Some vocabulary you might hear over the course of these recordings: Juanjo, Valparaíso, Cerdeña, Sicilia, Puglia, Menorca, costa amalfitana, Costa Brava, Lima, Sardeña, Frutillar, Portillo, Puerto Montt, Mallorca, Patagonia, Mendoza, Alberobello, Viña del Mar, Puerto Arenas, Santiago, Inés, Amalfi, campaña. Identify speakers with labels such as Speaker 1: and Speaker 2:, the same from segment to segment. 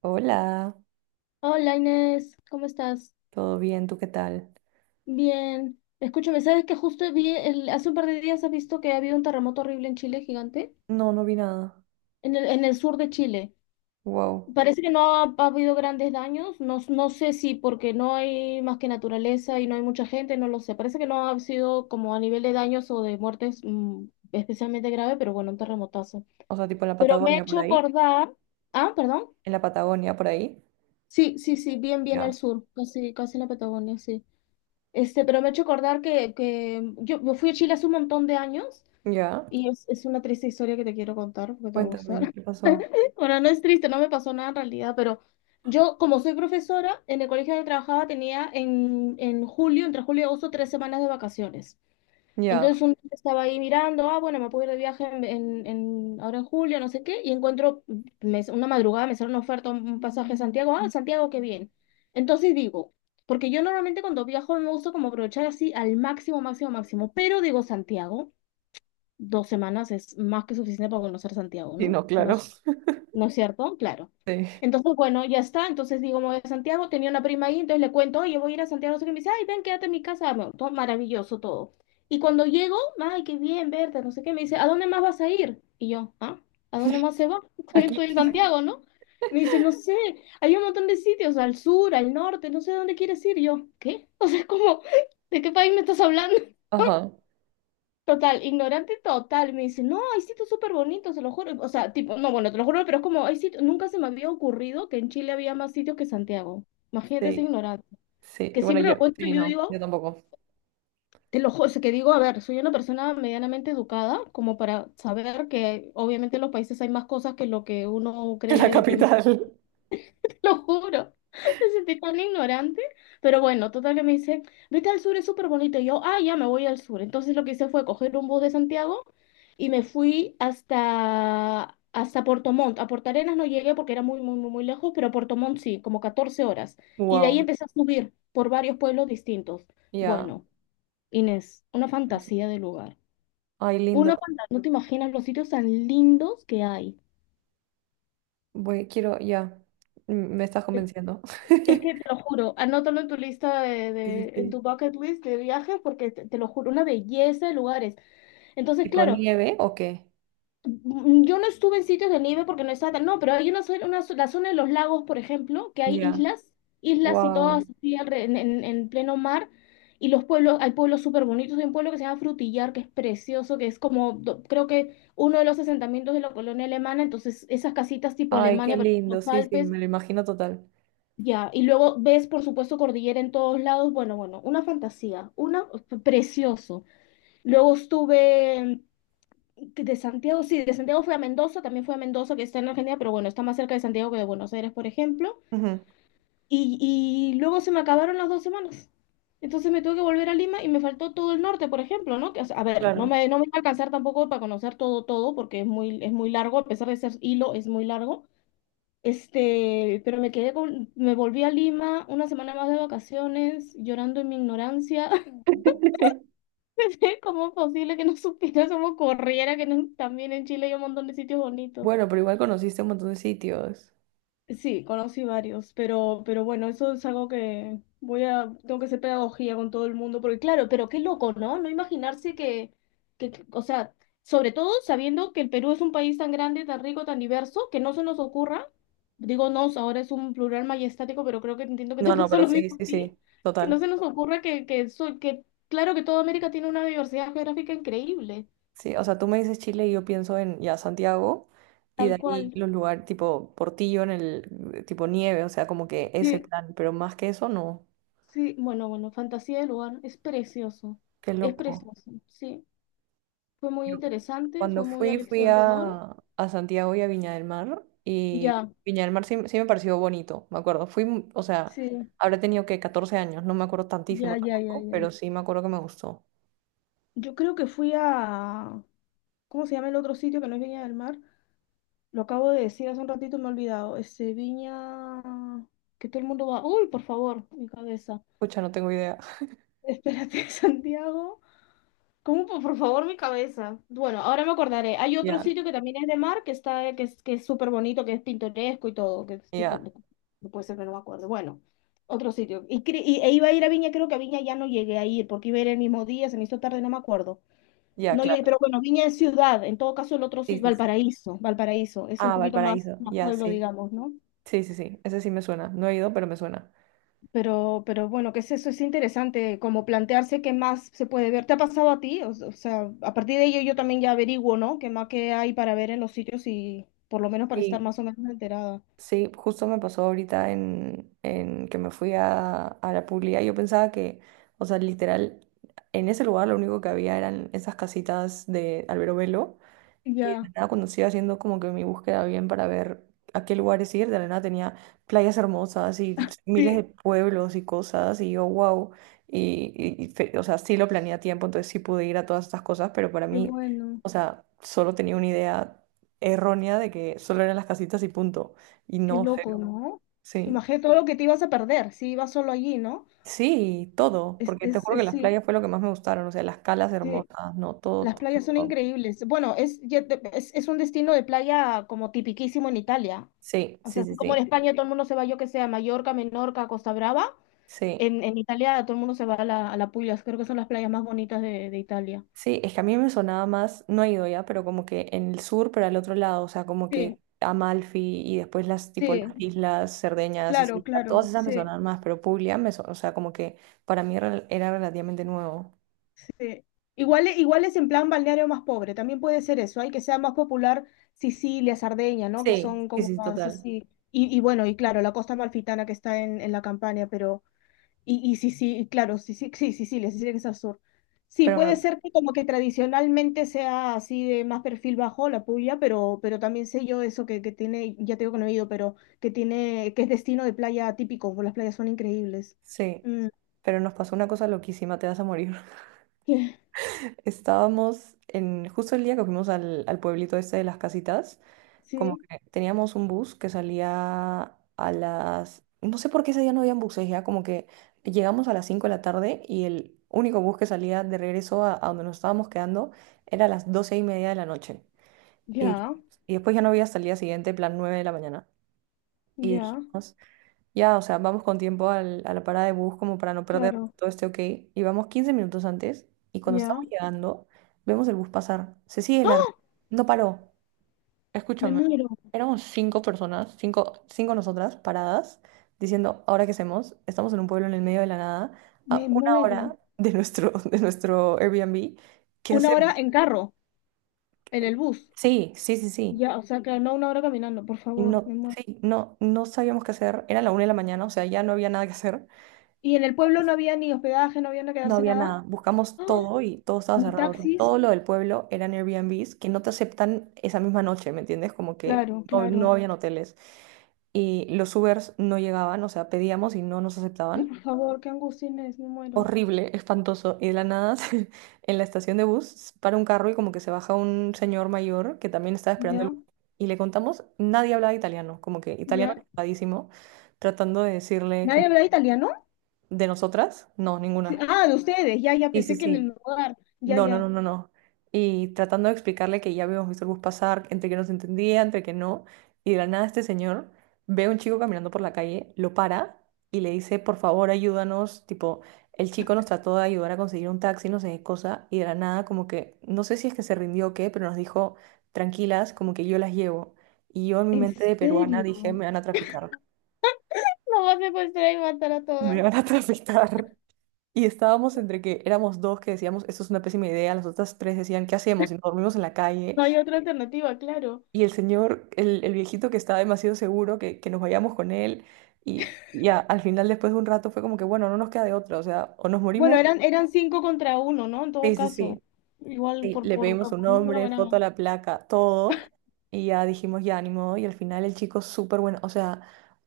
Speaker 1: Hola,
Speaker 2: Hola Inés, ¿cómo estás?
Speaker 1: ¿todo bien? ¿Tú qué tal?
Speaker 2: Bien. Escúchame, ¿sabes que justo hace un par de días has visto que ha habido un terremoto horrible en Chile, gigante?
Speaker 1: No, no vi nada.
Speaker 2: En el sur de Chile.
Speaker 1: Wow.
Speaker 2: Parece que no ha habido grandes daños. No, no sé si porque no hay más que naturaleza y no hay mucha gente, no lo sé. Parece que no ha sido como a nivel de daños o de muertes especialmente grave, pero bueno, un terremotazo.
Speaker 1: O sea, tipo en la
Speaker 2: Pero me he
Speaker 1: Patagonia por
Speaker 2: hecho
Speaker 1: ahí.
Speaker 2: acordar. Ah, perdón.
Speaker 1: En la Patagonia por ahí.
Speaker 2: Sí, sí, sí, bien, bien al
Speaker 1: Ya.
Speaker 2: sur, casi, casi en la Patagonia, sí. Pero me ha hecho acordar que yo fui a Chile hace un montón de años
Speaker 1: Ya.
Speaker 2: y es una triste historia que te quiero contar porque te va a gustar.
Speaker 1: Cuéntame, ¿qué pasó?
Speaker 2: Bueno, no es triste, no me pasó nada en realidad, pero yo, como soy profesora, en el colegio donde trabajaba tenía en julio, entre julio y agosto, 3 semanas de vacaciones.
Speaker 1: Ya.
Speaker 2: Entonces un día estaba ahí mirando, ah, bueno, me puedo ir de viaje ahora en julio, no sé qué, y encuentro, una madrugada me sale una oferta, un pasaje a Santiago, ah, Santiago, qué bien. Entonces digo, porque yo normalmente cuando viajo me gusta como aprovechar así al máximo, máximo, máximo, pero digo Santiago, 2 semanas es más que suficiente para conocer Santiago,
Speaker 1: Sí,
Speaker 2: ¿no?
Speaker 1: no,
Speaker 2: Es una
Speaker 1: claro.
Speaker 2: ¿No es cierto? Claro.
Speaker 1: Sí.
Speaker 2: Entonces, bueno, ya está. Entonces digo, me voy a Santiago. Tenía una prima ahí, entonces le cuento, oye, voy a ir a Santiago. No sé qué. Me dice, ay, ven, quédate en mi casa. Bueno, todo maravilloso todo. Y cuando llego, ay, qué bien verte, no sé qué. Me dice, ¿a dónde más vas a ir? Y yo, ¿ah? ¿A dónde más se va? Estoy,
Speaker 1: Aquí.
Speaker 2: estoy en Santiago, ¿no? Me dice, no sé, hay un montón de sitios, al sur, al norte, no sé dónde quieres ir. Y yo, ¿qué? O sea, es como, ¿de qué país me estás hablando?
Speaker 1: Ajá.
Speaker 2: Total, ignorante total, me dice, no, hay sitios súper bonitos, se lo juro. O sea, tipo, no, bueno, te lo juro, pero es como, hay sitios, nunca se me había ocurrido que en Chile había más sitios que Santiago. Imagínate ese
Speaker 1: Sí.
Speaker 2: ignorante.
Speaker 1: Sí.
Speaker 2: Que
Speaker 1: Y bueno,
Speaker 2: siempre
Speaker 1: yo.
Speaker 2: lo cuento
Speaker 1: Sí,
Speaker 2: y yo
Speaker 1: no,
Speaker 2: digo,
Speaker 1: yo tampoco.
Speaker 2: te lo juro, o sea, que digo, a ver, soy una persona medianamente educada, como para saber que obviamente en los países hay más cosas que lo que uno
Speaker 1: En la
Speaker 2: cree de primera.
Speaker 1: capital.
Speaker 2: Lo juro. Me sentí tan ignorante. Pero bueno, total que me dice, vete al sur, es súper bonito. Y yo, ah, ya me voy al sur. Entonces lo que hice fue coger un bus de Santiago y me fui hasta Puerto Montt. A Puerto Arenas no llegué porque era muy, muy, muy, muy lejos, pero a Puerto Montt sí, como 14 horas. Y de ahí
Speaker 1: Wow.
Speaker 2: empecé a subir por varios pueblos distintos.
Speaker 1: Ya.
Speaker 2: Bueno, Inés, una
Speaker 1: Eso.
Speaker 2: fantasía de lugar.
Speaker 1: Ay, lindo.
Speaker 2: Una fantasía, no te imaginas los sitios tan lindos que hay.
Speaker 1: Voy, quiero, ya. Me estás convenciendo.
Speaker 2: Es que te lo juro, anótalo en tu lista
Speaker 1: Sí, sí,
Speaker 2: en
Speaker 1: sí.
Speaker 2: tu bucket list de viajes, porque te lo juro, una belleza de lugares. Entonces,
Speaker 1: ¿Tipo
Speaker 2: claro,
Speaker 1: nieve o qué?
Speaker 2: yo no estuve en sitios de nieve porque no estaba tan, no, pero hay una, zona- una zo- la zona de los lagos, por ejemplo, que hay
Speaker 1: Ya.
Speaker 2: islas, islas y
Speaker 1: Wow.
Speaker 2: todas así en pleno mar, y los pueblos, hay pueblos súper bonitos, hay un pueblo que se llama Frutillar, que es precioso, que es como, creo que uno de los asentamientos de la colonia alemana, entonces esas casitas tipo
Speaker 1: Ay, qué
Speaker 2: Alemania, pero en
Speaker 1: lindo,
Speaker 2: los
Speaker 1: sí, sí,
Speaker 2: Alpes.
Speaker 1: me lo imagino total.
Speaker 2: Ya, y luego ves, por supuesto, cordillera en todos lados. Bueno, bueno, una fantasía, una precioso. Luego de Santiago, sí, de Santiago fui a Mendoza, también fui a Mendoza, que está en Argentina, pero bueno, está más cerca de Santiago que de Buenos Aires, por ejemplo.
Speaker 1: Ujú.
Speaker 2: Y luego se me acabaron las 2 semanas. Entonces me tuve que volver a Lima y me faltó todo el norte, por ejemplo, ¿no? Que, o sea, a ver, no
Speaker 1: Claro.
Speaker 2: me, no me iba a alcanzar tampoco para conocer todo, todo, porque es muy largo, a pesar de ser hilo, es muy largo. Pero me volví a Lima una semana más de vacaciones, llorando en mi ignorancia. ¿Cómo es posible que no supiera cómo corriera, que no- también en Chile hay un montón de sitios bonitos?
Speaker 1: Bueno, pero igual conociste un montón de sitios.
Speaker 2: Sí, conocí varios, pero bueno, eso es algo que tengo que hacer pedagogía con todo el mundo, porque claro, pero qué loco, ¿no? No imaginarse o sea, sobre todo sabiendo que el Perú es un país tan grande, tan rico, tan diverso, que no se nos ocurra, digo nos, ahora es un plural majestático, pero creo que entiendo que
Speaker 1: No,
Speaker 2: te
Speaker 1: no,
Speaker 2: pasó
Speaker 1: pero
Speaker 2: lo
Speaker 1: sí,
Speaker 2: mismo
Speaker 1: sí,
Speaker 2: a ti,
Speaker 1: sí,
Speaker 2: que no
Speaker 1: total.
Speaker 2: se nos ocurra que claro que toda América tiene una diversidad geográfica increíble,
Speaker 1: Sí, o sea, tú me dices Chile y yo pienso en ya Santiago y de
Speaker 2: tal
Speaker 1: ahí
Speaker 2: cual.
Speaker 1: los lugares tipo Portillo en el tipo nieve, o sea, como que ese plan, pero más que eso no.
Speaker 2: Sí, bueno, bueno, fantasía del lugar,
Speaker 1: Qué
Speaker 2: es
Speaker 1: loco.
Speaker 2: precioso, sí. Fue muy
Speaker 1: Yo
Speaker 2: interesante,
Speaker 1: Cuando
Speaker 2: fue muy
Speaker 1: fui, fui
Speaker 2: aleccionador.
Speaker 1: a, Santiago y a Viña del Mar y
Speaker 2: Ya,
Speaker 1: Viña del Mar sí, sí me pareció bonito, me acuerdo. O sea,
Speaker 2: sí,
Speaker 1: habré tenido que 14 años, no me acuerdo tantísimo
Speaker 2: ya, ya, ya,
Speaker 1: tampoco,
Speaker 2: ya.
Speaker 1: pero sí me acuerdo que me gustó.
Speaker 2: Yo creo que ¿cómo se llama el otro sitio que no es Viña del Mar? Lo acabo de decir hace un ratito, me he olvidado. Viña, que todo el mundo va, uy, por favor, mi cabeza.
Speaker 1: Pucha, no tengo idea.
Speaker 2: Espérate, Santiago. ¿Cómo? Por favor, mi cabeza. Bueno, ahora me acordaré. Hay otro
Speaker 1: Ya,
Speaker 2: sitio que también es de mar, que está, que es súper bonito, que es pintoresco y todo,
Speaker 1: ya,
Speaker 2: no no puede ser que no me acuerdo. Bueno, otro sitio. E iba a ir a Viña, creo que a Viña ya no llegué a ir, porque iba a ir el mismo día, se me hizo tarde, no me acuerdo.
Speaker 1: ya,
Speaker 2: No llegué,
Speaker 1: claro.
Speaker 2: pero bueno, Viña es ciudad, en todo caso el otro
Speaker 1: Sí,
Speaker 2: sitio,
Speaker 1: sí, sí.
Speaker 2: Valparaíso, Valparaíso, es un
Speaker 1: Ah,
Speaker 2: poquito más,
Speaker 1: Valparaíso,
Speaker 2: más
Speaker 1: ya,
Speaker 2: pueblo,
Speaker 1: sí.
Speaker 2: digamos, ¿no?
Speaker 1: Sí, sí, sí, ese sí me suena. No he ido, pero me suena.
Speaker 2: Pero bueno, ¿que es eso? Es interesante como plantearse qué más se puede ver. ¿Te ha pasado a ti? O sea, a partir de ello yo también ya averiguo, ¿no? ¿Qué más que hay para ver en los sitios y por lo menos para estar
Speaker 1: Sí.
Speaker 2: más o menos enterada?
Speaker 1: Sí, justo me pasó ahorita en, que me fui a la publicidad. Yo pensaba que, o sea, literal, en ese lugar lo único que había eran esas casitas de Alberobello y de la
Speaker 2: Ya,
Speaker 1: nada, cuando estoy haciendo como que mi búsqueda bien para ver a qué lugares ir, de la nada tenía playas hermosas y miles
Speaker 2: sí,
Speaker 1: de pueblos y cosas, y yo, wow. O sea, sí lo planeé a tiempo, entonces sí pude ir a todas estas cosas, pero para
Speaker 2: qué
Speaker 1: mí,
Speaker 2: bueno,
Speaker 1: o sea, solo tenía una idea errónea de que solo eran las casitas y punto. Y
Speaker 2: qué
Speaker 1: no,
Speaker 2: loco,
Speaker 1: cero.
Speaker 2: ¿no?
Speaker 1: Sí.
Speaker 2: Imagínate todo lo que te ibas a perder si ibas solo allí, ¿no?
Speaker 1: Sí, todo, porque te juro que las
Speaker 2: Sí,
Speaker 1: playas fue lo que más me gustaron, o sea, las calas
Speaker 2: sí.
Speaker 1: hermosas, no, todo,
Speaker 2: Las
Speaker 1: todo.
Speaker 2: playas son
Speaker 1: Wow.
Speaker 2: increíbles. Bueno, es, ya te- es un destino de playa como tipiquísimo en Italia.
Speaker 1: Sí,
Speaker 2: O sea,
Speaker 1: sí,
Speaker 2: así
Speaker 1: sí,
Speaker 2: como en
Speaker 1: sí.
Speaker 2: España todo el mundo se va, yo que sea, a Mallorca, Menorca, Costa Brava.
Speaker 1: Sí.
Speaker 2: En Italia todo el mundo se va a la Puglia, creo que son las playas más bonitas de Italia.
Speaker 1: Sí, es que a mí me sonaba más, no he ido ya, pero como que en el sur, pero al otro lado, o sea, como
Speaker 2: Sí,
Speaker 1: que Amalfi y después las tipo las
Speaker 2: sí,
Speaker 1: islas Cerdeña,
Speaker 2: claro,
Speaker 1: Sicilia, todas
Speaker 2: claro,
Speaker 1: esas me
Speaker 2: sí,
Speaker 1: sonaban más, pero Puglia o sea, como que para mí era relativamente nuevo.
Speaker 2: sí. Igual, igual es en plan balneario más pobre, también puede ser eso, hay que sea más popular Sicilia, Sardeña, ¿no? Que
Speaker 1: Sí,
Speaker 2: son
Speaker 1: sí,
Speaker 2: como
Speaker 1: sí,
Speaker 2: más
Speaker 1: total.
Speaker 2: así. Y bueno, y claro, la costa amalfitana que está en la campaña, pero... Y sí, sí, claro, sí, sí, sí, sí, sí, les decía que es azul. Sí,
Speaker 1: Pero
Speaker 2: puede
Speaker 1: me-
Speaker 2: ser que como que tradicionalmente sea así de más perfil bajo la puya, pero también sé yo eso que tiene, ya te digo que no he ido, pero que tiene, que es destino de playa típico, porque las playas son increíbles.
Speaker 1: sí,
Speaker 2: Mm,
Speaker 1: pero nos pasó una cosa loquísima, te vas a morir.
Speaker 2: que-
Speaker 1: Estábamos en justo el día que fuimos al pueblito este de las casitas. Como
Speaker 2: sí,
Speaker 1: que teníamos un bus que salía a las. No sé por qué ese día no habían buses ya, como que llegamos a las 5 de la tarde y el único bus que salía de regreso a donde nos estábamos quedando era a las 12:30 de la noche. Y,
Speaker 2: ya,
Speaker 1: y después ya no había hasta el día siguiente, plan 9 de la mañana. Y
Speaker 2: ya,
Speaker 1: dijimos, ya, o sea, vamos con tiempo a la parada de bus como para no perder
Speaker 2: claro,
Speaker 1: todo este ok. Y vamos 15 minutos antes y cuando estamos
Speaker 2: ya.
Speaker 1: llegando, vemos el bus pasar. Se sigue largo.
Speaker 2: ¡Ah!
Speaker 1: No paró.
Speaker 2: Me
Speaker 1: Escúchame,
Speaker 2: muero,
Speaker 1: éramos cinco personas, cinco, cinco nosotras paradas, diciendo, ¿ahora qué hacemos? Estamos en un pueblo en el medio de la nada,
Speaker 2: me
Speaker 1: a una
Speaker 2: muero.
Speaker 1: hora de nuestro, de nuestro Airbnb. ¿Qué
Speaker 2: Una
Speaker 1: hacemos?
Speaker 2: hora en carro, en el bus.
Speaker 1: Sí, sí, sí, sí.
Speaker 2: Ya, o sea que no una hora caminando, por
Speaker 1: Y
Speaker 2: favor,
Speaker 1: no,
Speaker 2: me muero.
Speaker 1: sí, no, no sabíamos qué hacer. Era la 1 de la mañana, o sea, ya no había nada que hacer.
Speaker 2: ¿Y en el pueblo no había ni hospedaje, no había que
Speaker 1: No
Speaker 2: quedarse
Speaker 1: había
Speaker 2: nada?
Speaker 1: nada. Buscamos
Speaker 2: ¡Ah!
Speaker 1: todo y todo estaba
Speaker 2: Ni
Speaker 1: cerrado. O sea,
Speaker 2: taxis.
Speaker 1: todo lo del pueblo eran Airbnbs que no te aceptan esa misma noche, ¿me entiendes? Como que
Speaker 2: Claro,
Speaker 1: no, no
Speaker 2: claro.
Speaker 1: habían hoteles. Y los Ubers no llegaban, o sea, pedíamos y no nos
Speaker 2: Ay,
Speaker 1: aceptaban.
Speaker 2: por favor, qué angustia Inés, me muero.
Speaker 1: Horrible, espantoso. Y de la nada, en la estación de bus, para un carro y como que se baja un señor mayor que también estaba esperando
Speaker 2: Ya,
Speaker 1: el bus. Y le contamos, nadie hablaba italiano, como que italiano
Speaker 2: ya.
Speaker 1: chocadísimo, tratando de decirle
Speaker 2: ¿Nadie
Speaker 1: como,
Speaker 2: habla italiano?
Speaker 1: de nosotras, no,
Speaker 2: Sí.
Speaker 1: ninguna.
Speaker 2: Ah, de ustedes. Ya, ya,
Speaker 1: Sí, sí,
Speaker 2: pensé que en el
Speaker 1: sí.
Speaker 2: lugar. Ya,
Speaker 1: No, no,
Speaker 2: ya.
Speaker 1: no, no, no. Y tratando de explicarle que ya habíamos visto el bus pasar, entre que nos entendía, entre que no. Y de la nada este señor ve a un chico caminando por la calle, lo para y le dice, por favor, ayúdanos. Tipo, el chico nos trató de ayudar a conseguir un taxi, no sé qué cosa. Y de la nada, como que, no sé si es que se rindió o qué, pero nos dijo, tranquilas, como que yo las llevo. Y yo en mi
Speaker 2: ¿En
Speaker 1: mente de peruana
Speaker 2: serio?
Speaker 1: dije, me van a traficar.
Speaker 2: No va a secuestrar y matar a todas.
Speaker 1: Me van a traficar. Y estábamos entre que éramos dos que decíamos, esto es una pésima idea, las otras tres decían, ¿qué hacemos? Y nos dormimos en la calle.
Speaker 2: No hay otra alternativa, claro.
Speaker 1: Y el señor, el viejito que estaba demasiado seguro que, nos vayamos con él. Y ya, al final, después de un rato, fue como que, bueno, no nos queda de otra. O sea, o nos
Speaker 2: Bueno,
Speaker 1: morimos.
Speaker 2: eran cinco contra uno, ¿no? En todo
Speaker 1: Sí, sí,
Speaker 2: caso.
Speaker 1: sí.
Speaker 2: Igual
Speaker 1: Sí,
Speaker 2: por,
Speaker 1: le
Speaker 2: por,
Speaker 1: pedimos
Speaker 2: por
Speaker 1: un
Speaker 2: número
Speaker 1: nombre, foto a
Speaker 2: ganamos.
Speaker 1: la placa, todo. Y ya dijimos, ya, ni modo. Y al final el chico súper bueno. O sea,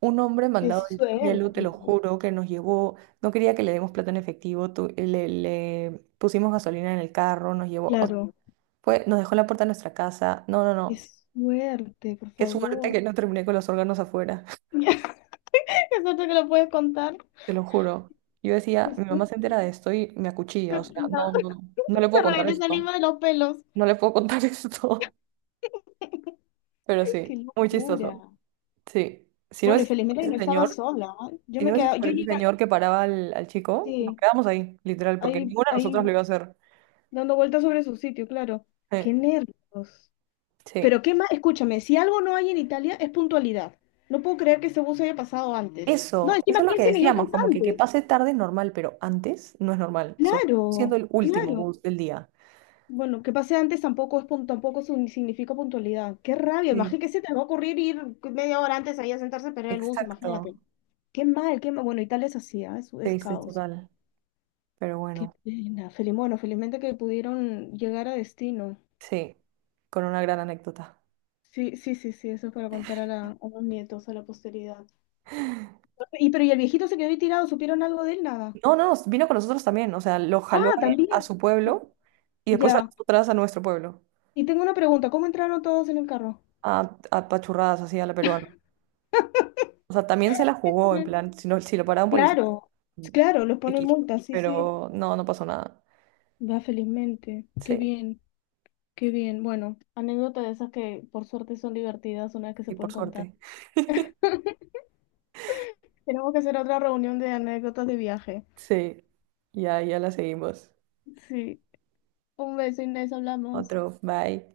Speaker 1: un hombre
Speaker 2: Qué
Speaker 1: mandado del cielo, te lo
Speaker 2: suerte.
Speaker 1: juro, que nos llevó. No quería que le demos plata en efectivo. Le pusimos gasolina en el carro, nos llevó. O sea,
Speaker 2: Claro,
Speaker 1: fue, nos dejó en la puerta de nuestra casa. No, no,
Speaker 2: qué
Speaker 1: no.
Speaker 2: suerte, por
Speaker 1: Qué suerte
Speaker 2: favor.
Speaker 1: que no terminé con los órganos afuera.
Speaker 2: Es otro que lo puedes contar.
Speaker 1: Te lo juro. Yo decía, mi
Speaker 2: Estoy
Speaker 1: mamá se entera de esto y me acuchilla. O sea,
Speaker 2: sorprendida.
Speaker 1: no, no, no. No le puedo
Speaker 2: Te
Speaker 1: contar
Speaker 2: regresa el
Speaker 1: esto.
Speaker 2: hilo de los pelos.
Speaker 1: No le puedo contar esto. Pero sí,
Speaker 2: Qué
Speaker 1: muy
Speaker 2: locura.
Speaker 1: chistoso. Sí. Si no
Speaker 2: Bueno, y
Speaker 1: es
Speaker 2: felizmente que no
Speaker 1: ese
Speaker 2: estaba
Speaker 1: señor,
Speaker 2: sola, ¿eh? Yo
Speaker 1: si
Speaker 2: me
Speaker 1: no es
Speaker 2: quedaba,
Speaker 1: por
Speaker 2: yo
Speaker 1: ese
Speaker 2: llegaba,
Speaker 1: señor que paraba al chico, nos
Speaker 2: sí,
Speaker 1: quedamos ahí, literal, porque
Speaker 2: ahí,
Speaker 1: ninguna de nosotras
Speaker 2: ahí
Speaker 1: lo iba a hacer.
Speaker 2: dando vueltas sobre su sitio, claro. Qué
Speaker 1: Eh,
Speaker 2: nervios.
Speaker 1: Sí.
Speaker 2: Pero qué más, escúchame, si algo no hay en Italia es puntualidad. No puedo creer que ese bus haya pasado antes. No,
Speaker 1: Eso
Speaker 2: encima
Speaker 1: es lo que
Speaker 2: 15
Speaker 1: decíamos,
Speaker 2: minutos
Speaker 1: como que
Speaker 2: antes.
Speaker 1: pase tarde es normal, pero antes no es normal, sobre todo siendo
Speaker 2: Claro,
Speaker 1: el último
Speaker 2: claro.
Speaker 1: bus del día.
Speaker 2: Bueno, que pase antes tampoco es pun- tampoco sun- significa puntualidad. Qué rabia,
Speaker 1: Sí,
Speaker 2: imagínate que se te va a ocurrir ir media hora antes ahí a sentarse a esperar el bus,
Speaker 1: exacto.
Speaker 2: imagínate. Qué mal, qué mal. Bueno, Italia es así, ¿ah? Es
Speaker 1: Sí, sí,
Speaker 2: caos.
Speaker 1: total. Pero
Speaker 2: Qué
Speaker 1: bueno,
Speaker 2: pena. Bueno, felizmente que pudieron llegar a destino.
Speaker 1: sí, con una gran anécdota.
Speaker 2: Sí, sí, sí, sí, eso es para contar a, la, a los nietos, a la posteridad. Y pero y el viejito se quedó ahí tirado, ¿supieron algo de él? Nada.
Speaker 1: No, no, vino con nosotros también, o sea, lo jaló
Speaker 2: Ah,
Speaker 1: a él a su
Speaker 2: también.
Speaker 1: pueblo y después a
Speaker 2: Ya.
Speaker 1: nosotras a nuestro pueblo,
Speaker 2: Y tengo una pregunta, ¿cómo entraron todos en el carro?
Speaker 1: a pachurradas así a la peruana. O sea, también se la
Speaker 2: ¿Qué
Speaker 1: jugó, en
Speaker 2: ponen?
Speaker 1: plan, si, no, si lo paraba un policía,
Speaker 2: Claro,
Speaker 1: mm,
Speaker 2: claro, los ponen
Speaker 1: X.
Speaker 2: multas. Sí, sí.
Speaker 1: Pero no, no pasó nada.
Speaker 2: Va felizmente. Qué
Speaker 1: Sí,
Speaker 2: bien, qué bien. Bueno, anécdotas de esas que por suerte son divertidas una vez que se
Speaker 1: y
Speaker 2: pueden
Speaker 1: por
Speaker 2: contar.
Speaker 1: suerte.
Speaker 2: Tenemos que hacer otra reunión de anécdotas de viaje.
Speaker 1: Sí, y ahí ya la seguimos.
Speaker 2: Sí. Un beso, Inés, hablamos.
Speaker 1: Otro, bye.